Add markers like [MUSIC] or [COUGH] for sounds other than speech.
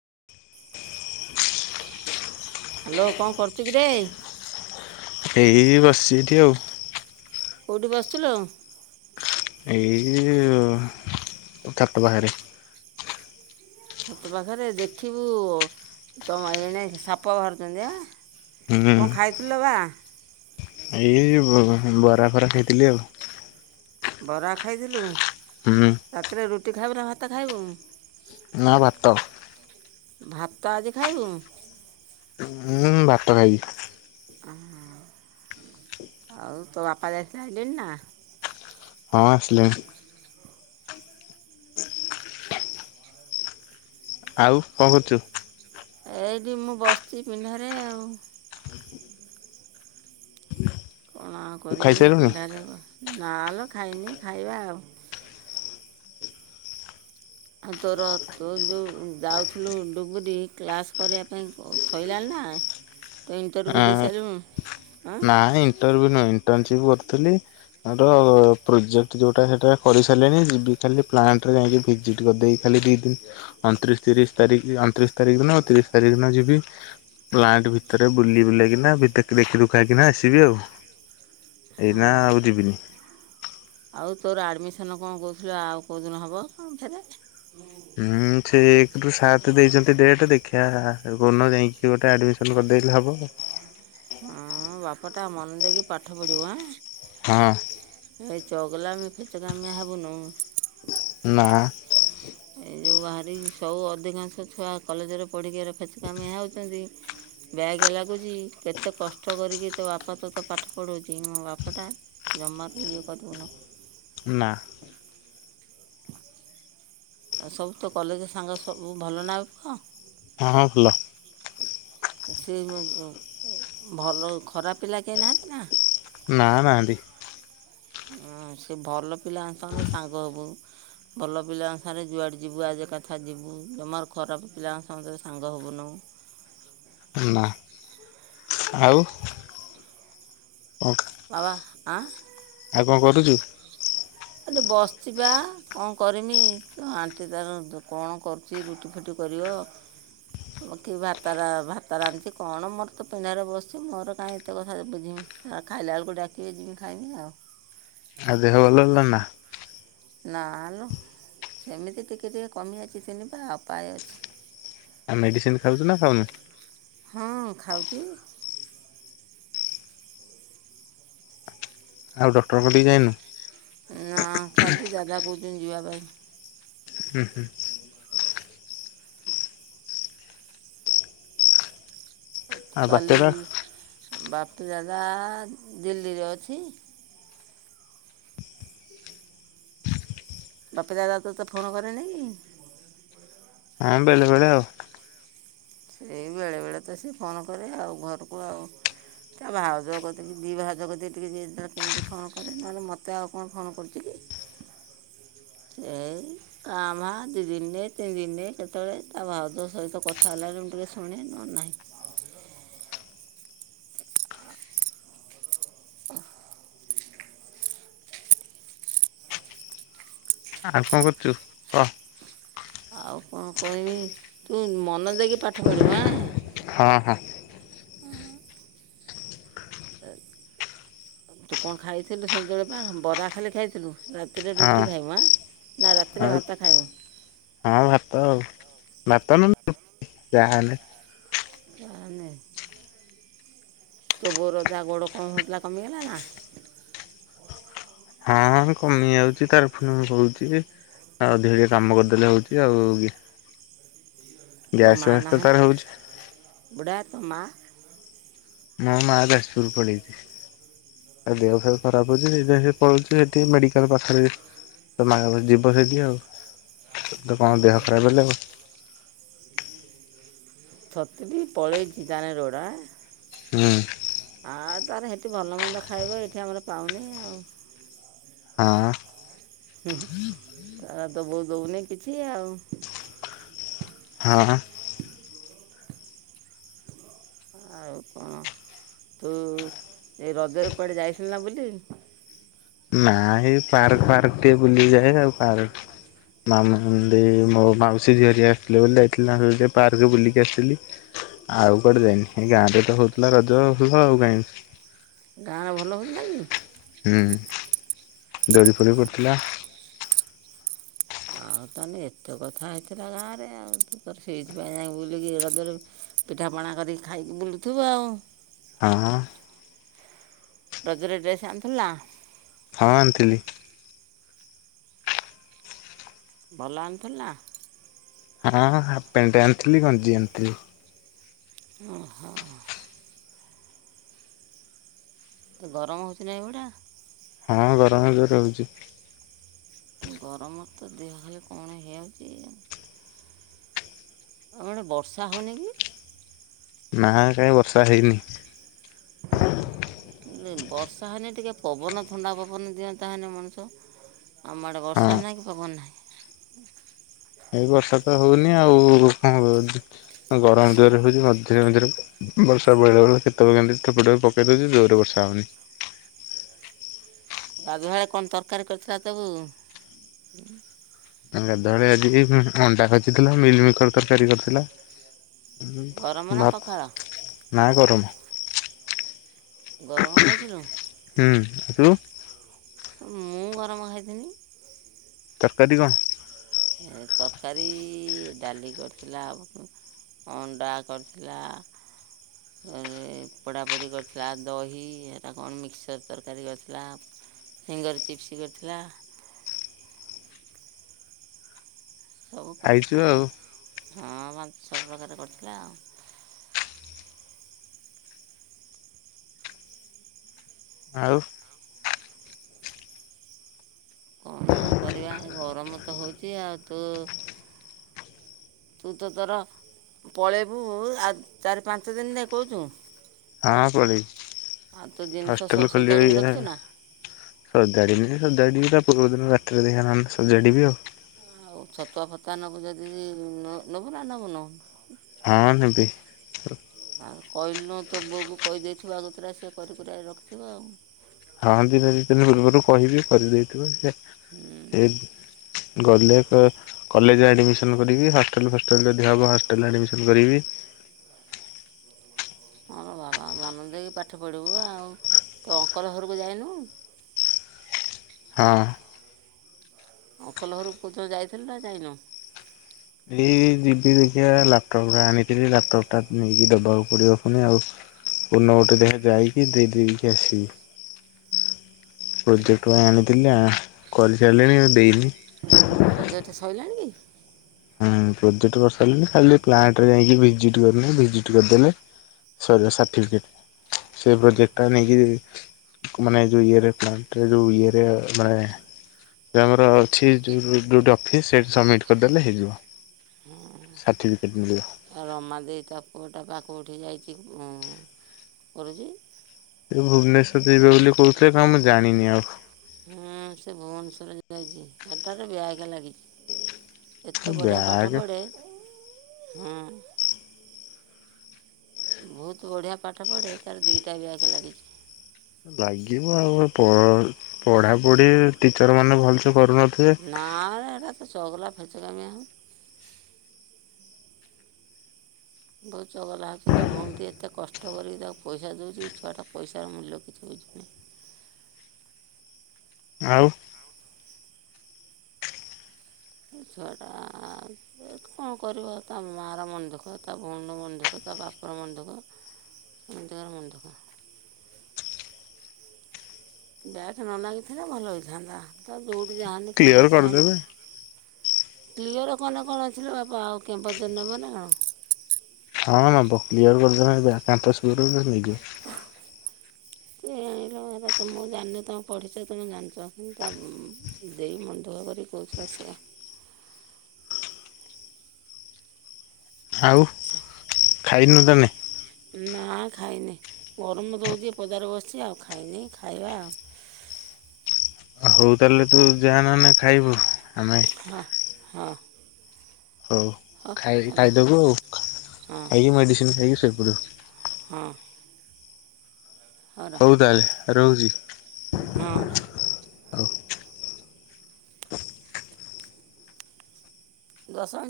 [INAUDIBLE] Hello କ'ଣ କରୁଛୁ କିରେ। ଏଇ ବସିଚି ଏଠି ଆଉ କୋଉଠି ବସିଥିଲୁ। ଏଇ [INAUDIBLE] ଛାଟ ବାହାରେ। ଛତ ପାଖରେ ଦେଖିବୁ ତମ ଏଣେ ସାପ ବାହାରୁଛନ୍ତି। ହେଁ ହୁଁ କ'ଣ ଖାଇଥିଲ ବା ଏଇ ବରା ଫରା ଖାଇଥିଲି। ଆଉ ବରା ଖାଇଥିଲୁ, ହୁଁ ରାତିରେ ରୁଟି ଖାଇବୁ ନା ଭାତ ଖାଇବୁ? ନ ଭାତ ଭାତ ଆଜି ଖାଇବୁ? ହୁଁ ଭାତ ଖାଇବି। [INAUDIBLE] ହ ଆଉ ତ ବାପା ଯାଇଥିଲେ ଆଇଲେଣି ନା? ହଁ ଆସିଲେଣି। ଆଉ କହୁଛୁ? ଏଇଠି ମୁଁ ବସିଛି ପିଣ୍ଡାରେ ଆଉ କଣ କରିମି ଖାଇସାରିଲୁଣି? ପିଣ୍ଡାରେ ନା ଖାଇନି ଖାଇବା ଆଉ ଆଉ ତୋର ତୁ ଯେଉ ଯାଉଥିଲୁ ଡୁବରିୀ କ୍ଲାସ୍ କରିବା ପାଇଁ କଂ ସଇଲାଣି ନା। [INAUDIBLE] ତ ଇଣ୍ଟରବ୍ୟୁ ଦେଇ ସାରିଲୁନୁ? ନାଇଁ ନାଇଁ ଇଣ୍ଟରଭ୍ୟୁ ନୁହେଁ ଇଣ୍ଟନସିପ କରୁଥିଲି। ଆ ପ୍ରୋଜେକ୍ଟ ଯୋଉଟା ସେଟା କରିସାରିଲିଣି ଯ ଖାଲି ପ୍ଲାଣ୍ଟ ରେ ଯାଇକି ଭିଜିଟ କରିଦେଇ- ଦି ଦିନ ଅଣତିରିଶ ତିରିଶ ତାରିଖ ଅଣତିରିଶ ତାରିଖ ଦିନ ତିରିଶ ତାରିଖ ଦିନ ଯିବି। ପ୍ଲାଣ୍ଟ ଭିତରେ ବୁଲିବୁଲାକିନା ଭିତ ଦେଖି- ଖାଇକିନା ଆସିବି ଆଉ। ଏଇନା ହଁ ଆଉ ଯିବିନି। ଆଉ ତୋର ଆଡ଼ମିସନ କ ଣ କହୁଥିଲ? ଆଉ କେଉଁଦିନ ହେବ କଣ? ହୁଁ ସେ ଏକ ରୁ ସାତ ଦେଇଛନ୍ତି ଡେଟ ଦେଖିବା କଉଦିନ ଯାଇକି। ସେ ଗୋଟେ ଆଡ଼ମିସନ୍ କରିଦେବି ବୋଲି ଭାବୁଛି। ତା ମନ ଦେଇକି ପାଠ ପଢ଼ିବ ଆଁ। ହଁ ଏ ଚଗଲାମି ଫେଚକାମିଆ ହବୁନୁ। [UNINTELLIGIBLE] ଯେଉଁ ବାହାରି ସଉ ଅଧିକାଂଶ ଛୁଆ କଲେଜରେ ପଢ଼ିକିରି ଫେଚକାମିଆ ହେଉଛନ୍ତି। ବ୍ୟାଗ ଲାଗୁଛି। କେତେ କଷ୍ଟ କରିକି ତୋ ବାପା ତ ତୋତେ ପାଠ ପଢଉଛି। ମୋ ବାପା ଟା। ଜମା ଇଏ କରିବୁନି। ନା। ସବୁ ତ କଲେଜ ସାଙ୍ଗ ସବୁ ଭଲନା ଆଉ ପୁଅ। ହଁ ହଁ ଭଲ। ତ ସେ ବୟସର ଭଲ ଖରାପ ପିଲା କେହି ନାହାନ୍ତି ନା।? ନା ନାହାନ୍ତି। ହୁଁ ସେ ଭଲ ପିଲାଙ୍କ ସହିତ ସାଙ୍ଗ ହବୁ। ଭଲ ପିଲା ଅନୁସାରେ ଯୁଆଡ଼େ ଯିବୁ ଆଜ କଥା ଯିବୁ ଜମାରୁ ଖରାପ ପିଲାଙ୍କ ସହିତ ସାଙ୍ଗ ହେବୁନୁ। ନା ଆଉ। କ ବାବା ଆଁ ଆଉ କଣ କରୁଛୁ? ଏଠି ବସିଛି ପା କଣ କରିମି ଆଣ୍ଟି ତାର କଣ କରୁଛି ରୁଟି ଫୁଟି କରିବ। [INAUDIBLE] କି ଭାତ ଭାତ ରାନ୍ଧଛି କଣ ମୋର ତ ପିଣ୍ଡାରେ ବସିଛି ମୋର କାହିଁ ଏତେ କଥା ବୁଝୀମି। ଆଁ ଖାଇଲା ବେଳକୁ ଡାକିବେ ଯିବି ଖାଇମି ଆଉ। ଆ ଦେହ ଭଲ ହେଲାନି ନା? ନା ନା ସେମିତି ଟିକେ ଟିକେ କମି ଅଛି ଚନିବା ଉପାୟ ଅଛି। ଆଉ ମେଡିସିନ ଖାଉଛୁ ନା ଖାଉନୁ? ହଁ ଖାଉଛି। ଆଉ ଡକ୍ଟରଙ୍କ ଠିକୁ ଯାଇନୁ? ନା କାଲି ଯାଗା କହୁଛନ୍ତି ଯିବା ପାଇଁ। ହୁଁ ହୁଁ। ଆଉ କାଲି ବାତେରା ବାପୁ ଦାଦା ଦିଲ୍ଲୀରେ ଅଛି। ବାପି ଦାଦା ତୋତେ ଫୋନ କରେନି କି? ହଁ ବେଳେ ବେଳେ ଆଉ। ସେ ବେଳେବେେଳେ ତ ସେ ଫୋନ୍ କରେ ଆଉ ଘରକୁ ଆଉ। ତା ଭାଉଜ କତିକି ଦୁଇ ଭାଉଜ କରି ଟିକେ ଯଲେ କେମିତି ଫୋନ କଲେ ନହେଲେ ମୋତେ ଆଉ କଣ ଫୋନ୍ କରୁଛି କି। ସେ କାମ ଦୁଇ ଦିନରେ ତିନି ଦିନରେ କେତେବେଳେ ତା ଭାଉଜ ସହିତ କଥା ହେଲାଣି। ଶୁଣ ନ ହେଲେ ନାହିଁ। ଆଉ କଣ କରୁଛୁ କହ? ଆଉ କଣ କହିବି ତୁ ମନ ଦେଇକି ପାଠ ପଢିବୁ ଆଁ। ହଁ ହଁ। ତୁ କଣ ଖାଇଥିଲୁ ସଞ୍ଜବେଳେ ପା ବରା ଖାଲି ଖାଇଥିଲୁ। ରାତିରେ ହଁ ରୁଟି ଖାଇବ ଆ ନା ରାତିରେ ଆଉ ଭାତ ଖାଇବ? ହଁ ଭାତ ଆଉ ଭାତ ନ ଯାହା ହେଲେ। ଆମେ ତୋ ବୋଉ ଯା ଗୋଡ଼ କଣ ହୋଉଥିଲା କମିଗଲା ନା? ହଁ କମି ଯାଉଛି ତାରଫରୁଁ ହଉଛି। ଆଉ ଦି ଟିକେ କାମ କରିଦେଲେ ହଉଛି ଆଉ ତୋ ଗ୍ୟାସ ମା ବ୍ୟବସ୍ଥା ନାହାନ୍ତି ତାର ହଉଛି। ବୁଢ଼ା ତୋ ମା? ମୋ ମା ଯାଜପୁର ପଳେଇଛି। ଆ ଦେହ ପେହ ଖରାପ ହେଉଛି ସେଇଥି ପାଇଁ ସେ ପଳଉଛି ସେଠି ମେଡିକାଲ ପାଖରେ। ଯିବ ଯଦି କଣ ଦେହ ଖରାପ ହେଲେ। [UNINTELLIGIBLE] ପଳେଇଛି ତାହେଲେ ରୋଗ ଆ। ହୁଁ। ତୋର ସେଠି ଭଲମନ୍ଦ ଖାଇବ ଏଠି ଆମର ପାଉନୁ ଆଉ। ହଁ। ତୋ ବୋଉ ଦଉନି କିଛି। ହଁ। ଆଉ କଣ? ତୁ ଏଇ ରଜରେ କୁଆଡେ ଯାଇଥିଲୁ ବୁଲି? ନା ଏଇ ପାର୍କ ଫାର୍କ ଟିକେ ବୁଲିଯାଏ ଆଉ ମାଉସୀ ଝିଅ ଆସିଥିଲେ ବୋଲି ଯାଇଥିଲି ପାର୍କ ବୁଲିକି ଆସିଥିଲି। ଆଉ କୁଆଡେ ଯାଇନି, ଏଇ ଗାଁରେ ତ ହଉଥିଲା ରଜ ପର୍ବ। ଗାଁରେ ଭଲ ହୁଅଥିଲା କି? ହୁଁ ଦୋଳି ଫୋଳି ପଡ଼ିଥିଲା। ଆଉ ତାହେଲେ ଏତେ କଥା ହେଇଥିଲା ଗାଁରେ? ଆଉ ତୁ ସେଇଥିପାଇଁ ଯାଇ ବୁଲିକି ପିଠା ପଣା ପଣା କରିକି ଖାଇକି ବୁଲୁଥିବୁ ଆଉ? ହଁ ରଜରେ ଡ୍ରେସ ଆଣିଥିଲୁ ନା? ହଁ ଆଣିଥିଲି। ଭଲ ଆଣିଥିଲୁ ନା? ହାଫ୍ ପ୍ୟାଣ୍ଟ୍ ଆଣିଥିଲି ଗଞ୍ଜି ଆଣିଥିଲି। ଓ ହୋ। ଗରମ ହଉଚି ନା ଏ ବୁଢ଼ା? ହଁ ଗରମ ହଉଚି। ଗରମରେ ଦେହ କଣ ହେଇଯାଉଛି? ବର୍ଷା ହଉନି କି? ନା ବର୍ଷା ହେଇନି। ବର୍ଷା ହେନେ ଟିକିଏ ପବନ ଥଣ୍ଡା ପବନ ହୁଅନ୍ତା ମଣିଷ ଆମ ଆଡ଼େ ହଁ। ବର୍ଷା ନାହିଁ କି ପବନ ନାହିଁ। ଏଇ ବର୍ଷା ତ ହଉନି ଆଉ ଗରମ ହଉଛି। ବର୍ଷା ହଉନି, କେତେବେଳେ କେମିତି ହଉଚି। ଗାଧୁଆ ବେଳେ କଣ ତରକାରୀ କରିଥିଲା ତୋ ବୋଉ? ଆଜି ଅଣ୍ଡା ଭାଜି ଥିଲା ମିଲ୍ ମେକର୍ ତରକାରୀ କରିଥିଲା। ଗରମ ନା ପଖାଳ ନା ଗରମ। ଗରମ ଖାଇଥିଲୁ? ହୁଁ ତୁ? ମୁଁ ଗରମ ଖାଇଥିଲି। ତରକାରୀ କଣ? ତରକାରୀ, ଡାଲି କରିଥିଲା। ଅଣ୍ଡା କରିଥିଲା। ଦହି, ମିକ୍ଚର ତରକାରୀ କରିଥିଲା। ଫିଙ୍ଗର୍ ଚିପ୍ସ କରିଥିଲା। ସବୁ ଖାଇଛୁ କରିଥିଲା ପା ଆଉ ହଃ ସବୁ ପ୍ରକାର କରିଥିଲା। ଆଉ? କଣ ଆଉ କରିବା ଗରମ ତ ହୋଉଛି ଆଉ ତୁ ତୁ ତୋର ପଳେଇବୁ ଆଉ ଚାରି ପାଞ୍ଚ ଦିନ ଯାକ କହୁଛୁ। ହଁ ଆଉ ତୁ ପଳେଇବି। ଜିନିଷ ସବୁ ହଷ୍ଟେଲ ଖୋଲିବ ସଜାଡ଼ିକି ଯାହା ରଖିଛୁ ନା ସଦଡ଼ି ସଜାଡ଼ିବି। ପୂର୍ବ ଦିନ ରାତିରେ ଦେଖିଆ ନହେଲେ ସଜାଡ଼ିବି ଆଉ। ଆଉ ଛତୁଆ ଫତୁଆ ନେବୁ ଯଦି ନେବୁ ନା ନବୁନ? ହଁ ହେନ୍ତି। ତ ବୋଉ କୁ କହିଦେଇଥିବୁ ଆଗତୁରିଆ ସେ କରିି କୁରାକି ରଖିଥିବ ଆଉ। ହଁ ଦିନ ଦୁଇ ଦିନ ପୂର୍ବରୁ କହିବି କରିଦେଇଥିବ ସେ ଏ ଗଲେ କ କଲେଜ ଆଡ଼ମିସନ୍ କରିବି ହଷ୍ଟେଲ ଫଷ୍ଟେଲ୍ ଯଦି ହେବ ହଷ୍ଟେଲରେ ଆଡ଼ମିସନ୍ କରିବି। ହଁ ବାବା ମନ ଦେଇକି ପାଠ ପଢ଼ିବୁ ଆଉ ତ ଅଙ୍କଲ ଘରକୁ ଯାଇନୁ? ହଁ। ଅଙ୍କଲ ଘର କୁ କୋଉଦିନ ଯାଇଥିଲୁ ନା ଯାଇନୁ? ଏଇ ଯିବି ଦେଖଆ ଲ୍ୟାପଟପ ଟା ଆଣିଥିଲି ଲ୍ୟାପଟପ ଟା ନେଇକି ଦବା କି ପଡିବ ଫୁଣି ଆଉ। କୋଉଦିନ ଗୋଟେ ଦେଖା ଯାଇକି ଦେଇ ଦେଇେଇକି ଆସିବି। ପ୍ରୋଜେକ୍ଟ ପାଇଁ ଆଣିଥିଲି ଆ କରିସାରିଲିଣି ଦେଇନି। ପ୍ରୋଜେକ୍ଟ ସରିଲାଣି କି? ହଁ ପ୍ରୋଜେକ୍ଟ କରିସାରିଲଣି ଖାଲି ପ୍ଲାଣ୍ଟରେ ଯାଇକି ଭିଜିଟ୍ କରିନି ଭିଜିଟ୍ କରିଦେଲେ ସଇଲା ସାର୍ଟିଫିକେଟ ସେ ପ୍ରୋଜେକ୍ଟଟା ନେଇକି ମାନେ ଯୋଉ ଇଏ ପ୍ଲାଣ୍ଟରେ ଯୋଉ ଇଏରେ ମାନେ ସେ ଆମର ଅଛି ଯୋଉ ଅଫିସ୍ ସେଇଠି ସମିଟ୍ କରିଦେଲେ ହେଇଯିବ। କି ସାର୍ଟିଫିକେଟ୍ ମିଳିବ। ହଁ ରମା ଦେଇ ତା ପୁଅଟା ପା କୋଉଠି ଯାଇଚି କରୁଚି? ଭୁବନେଶ୍ଵର ଯିବେ ବୋଲି କହୁଥିଲେ କଣ ମୁଁ ଜାଣିନି ଆଉ। ହୁଁ ସେ ଭୁବନେଶ୍ୱରରେ ଯାଇଚି ହେଟାରେ ବ୍ୟାକ୍ ଲାଗିଚି। ଏତେ ବଢିଆ ପାଠ ବ୍ୟାଗ ପଢ଼େ ହଁ। ବହୁତ ବଢ଼ିଆ ପାଠ ପଢ଼େ ତାର ଦୁଇଟା ବ୍ୟାକ୍ ଲାଗିଚି। ଲାଗିବ ଆଉ ପ୍ ପଢାପଢି ଟିଚର ମାନେ ଭଲସେ କରୁନଥିଲେ ନା ବେ ସେଟା ଚଗଲା ଫେଚକାମିଆ ହେ ବହୁତ ଚଗଲା ହେଉଚି ତା ଭଉଣି ଟି ଏତେ କଷ୍ଟ କରିକି ତାକୁ ପଇସା ଦଉଚି ଏ ଛୁଆ ଟା ପଇସାର ମୂଲ୍ୟ କିଛି ବୁ ଆଉ ସେ ଛୁଆଟା ଏ କଣ କରିବ ତା ମା ର ମନ ଦୁଃଖ ତା ଭଉଣୀର ମନେ ଦୁଃଖ ତା ବା ବାପା ର ମନ ଦୁଃଖ ସମସ୍ତଙ୍କ ମନ ଦୁଃଖ। ବ୍ୟାକ୍ ନ ଲାଗିଥିଲା ଭଲ ହେଇଥାନ୍ତା ତାର ଯେଉଠି ଜା ହେନେ କ୍ଲିୟର କ୍ୟାମ୍ପସ କରିଦେବେ। ଫମ୍ପସ କ୍ଳିଅର କନେ କଣ ଅଛି ଲୋ ବାପା ଆଉ କେମ୍ପାସ ନବ ନାଁ କଣ। ହଁ ନବ କ୍ଲିୟର କରିଦେନେ [UNINTELLIGIBLE] କ୍ୟାମ୍ପସ [UNINTELLIGIBLE] ନେଇଯିବ। କେ ଜାଣିଲୋ ମା ହେରା ତମ ମୁଁ ଜାନି ତମେ ପଢ଼ିଛ ତମେ ଜାଣିଚ ଉଁ ତା ଉଁ ଉଁ ତା ଦେଇ ମନ ଦୁଃଖ ଖ କରି କହୁଥିଲା ସେୟା। ଆଉ ଖାଇନୁ ତାନେ? ନା ଖାଇନି ଗରମ ତ ହୋଉଚି ପଦାରେ ବସିଚି ଆଉ ଖାଇନେଇ ଖାଇବା ଆଉ। ଆ ହଉ ତାହେଲେ ତୁ ଯା ନହଲେ ଖାଇବୁ ଆମେ ହଁ ହଁ। ହଉ ହଁ ଖାଇ ହଁ ରହ ଖାଇଦବୁ ହଁ ଖାଇକି ମେଡିସିନ ଖାଇକି ଶୋଇ ପଡ଼ିବୁ। ହଁ। ହଉ ତାହେଲେ ରହୁଚି। ହୁଁ। ହଉ। ଦଶ। [UNINTELLIGIBLE]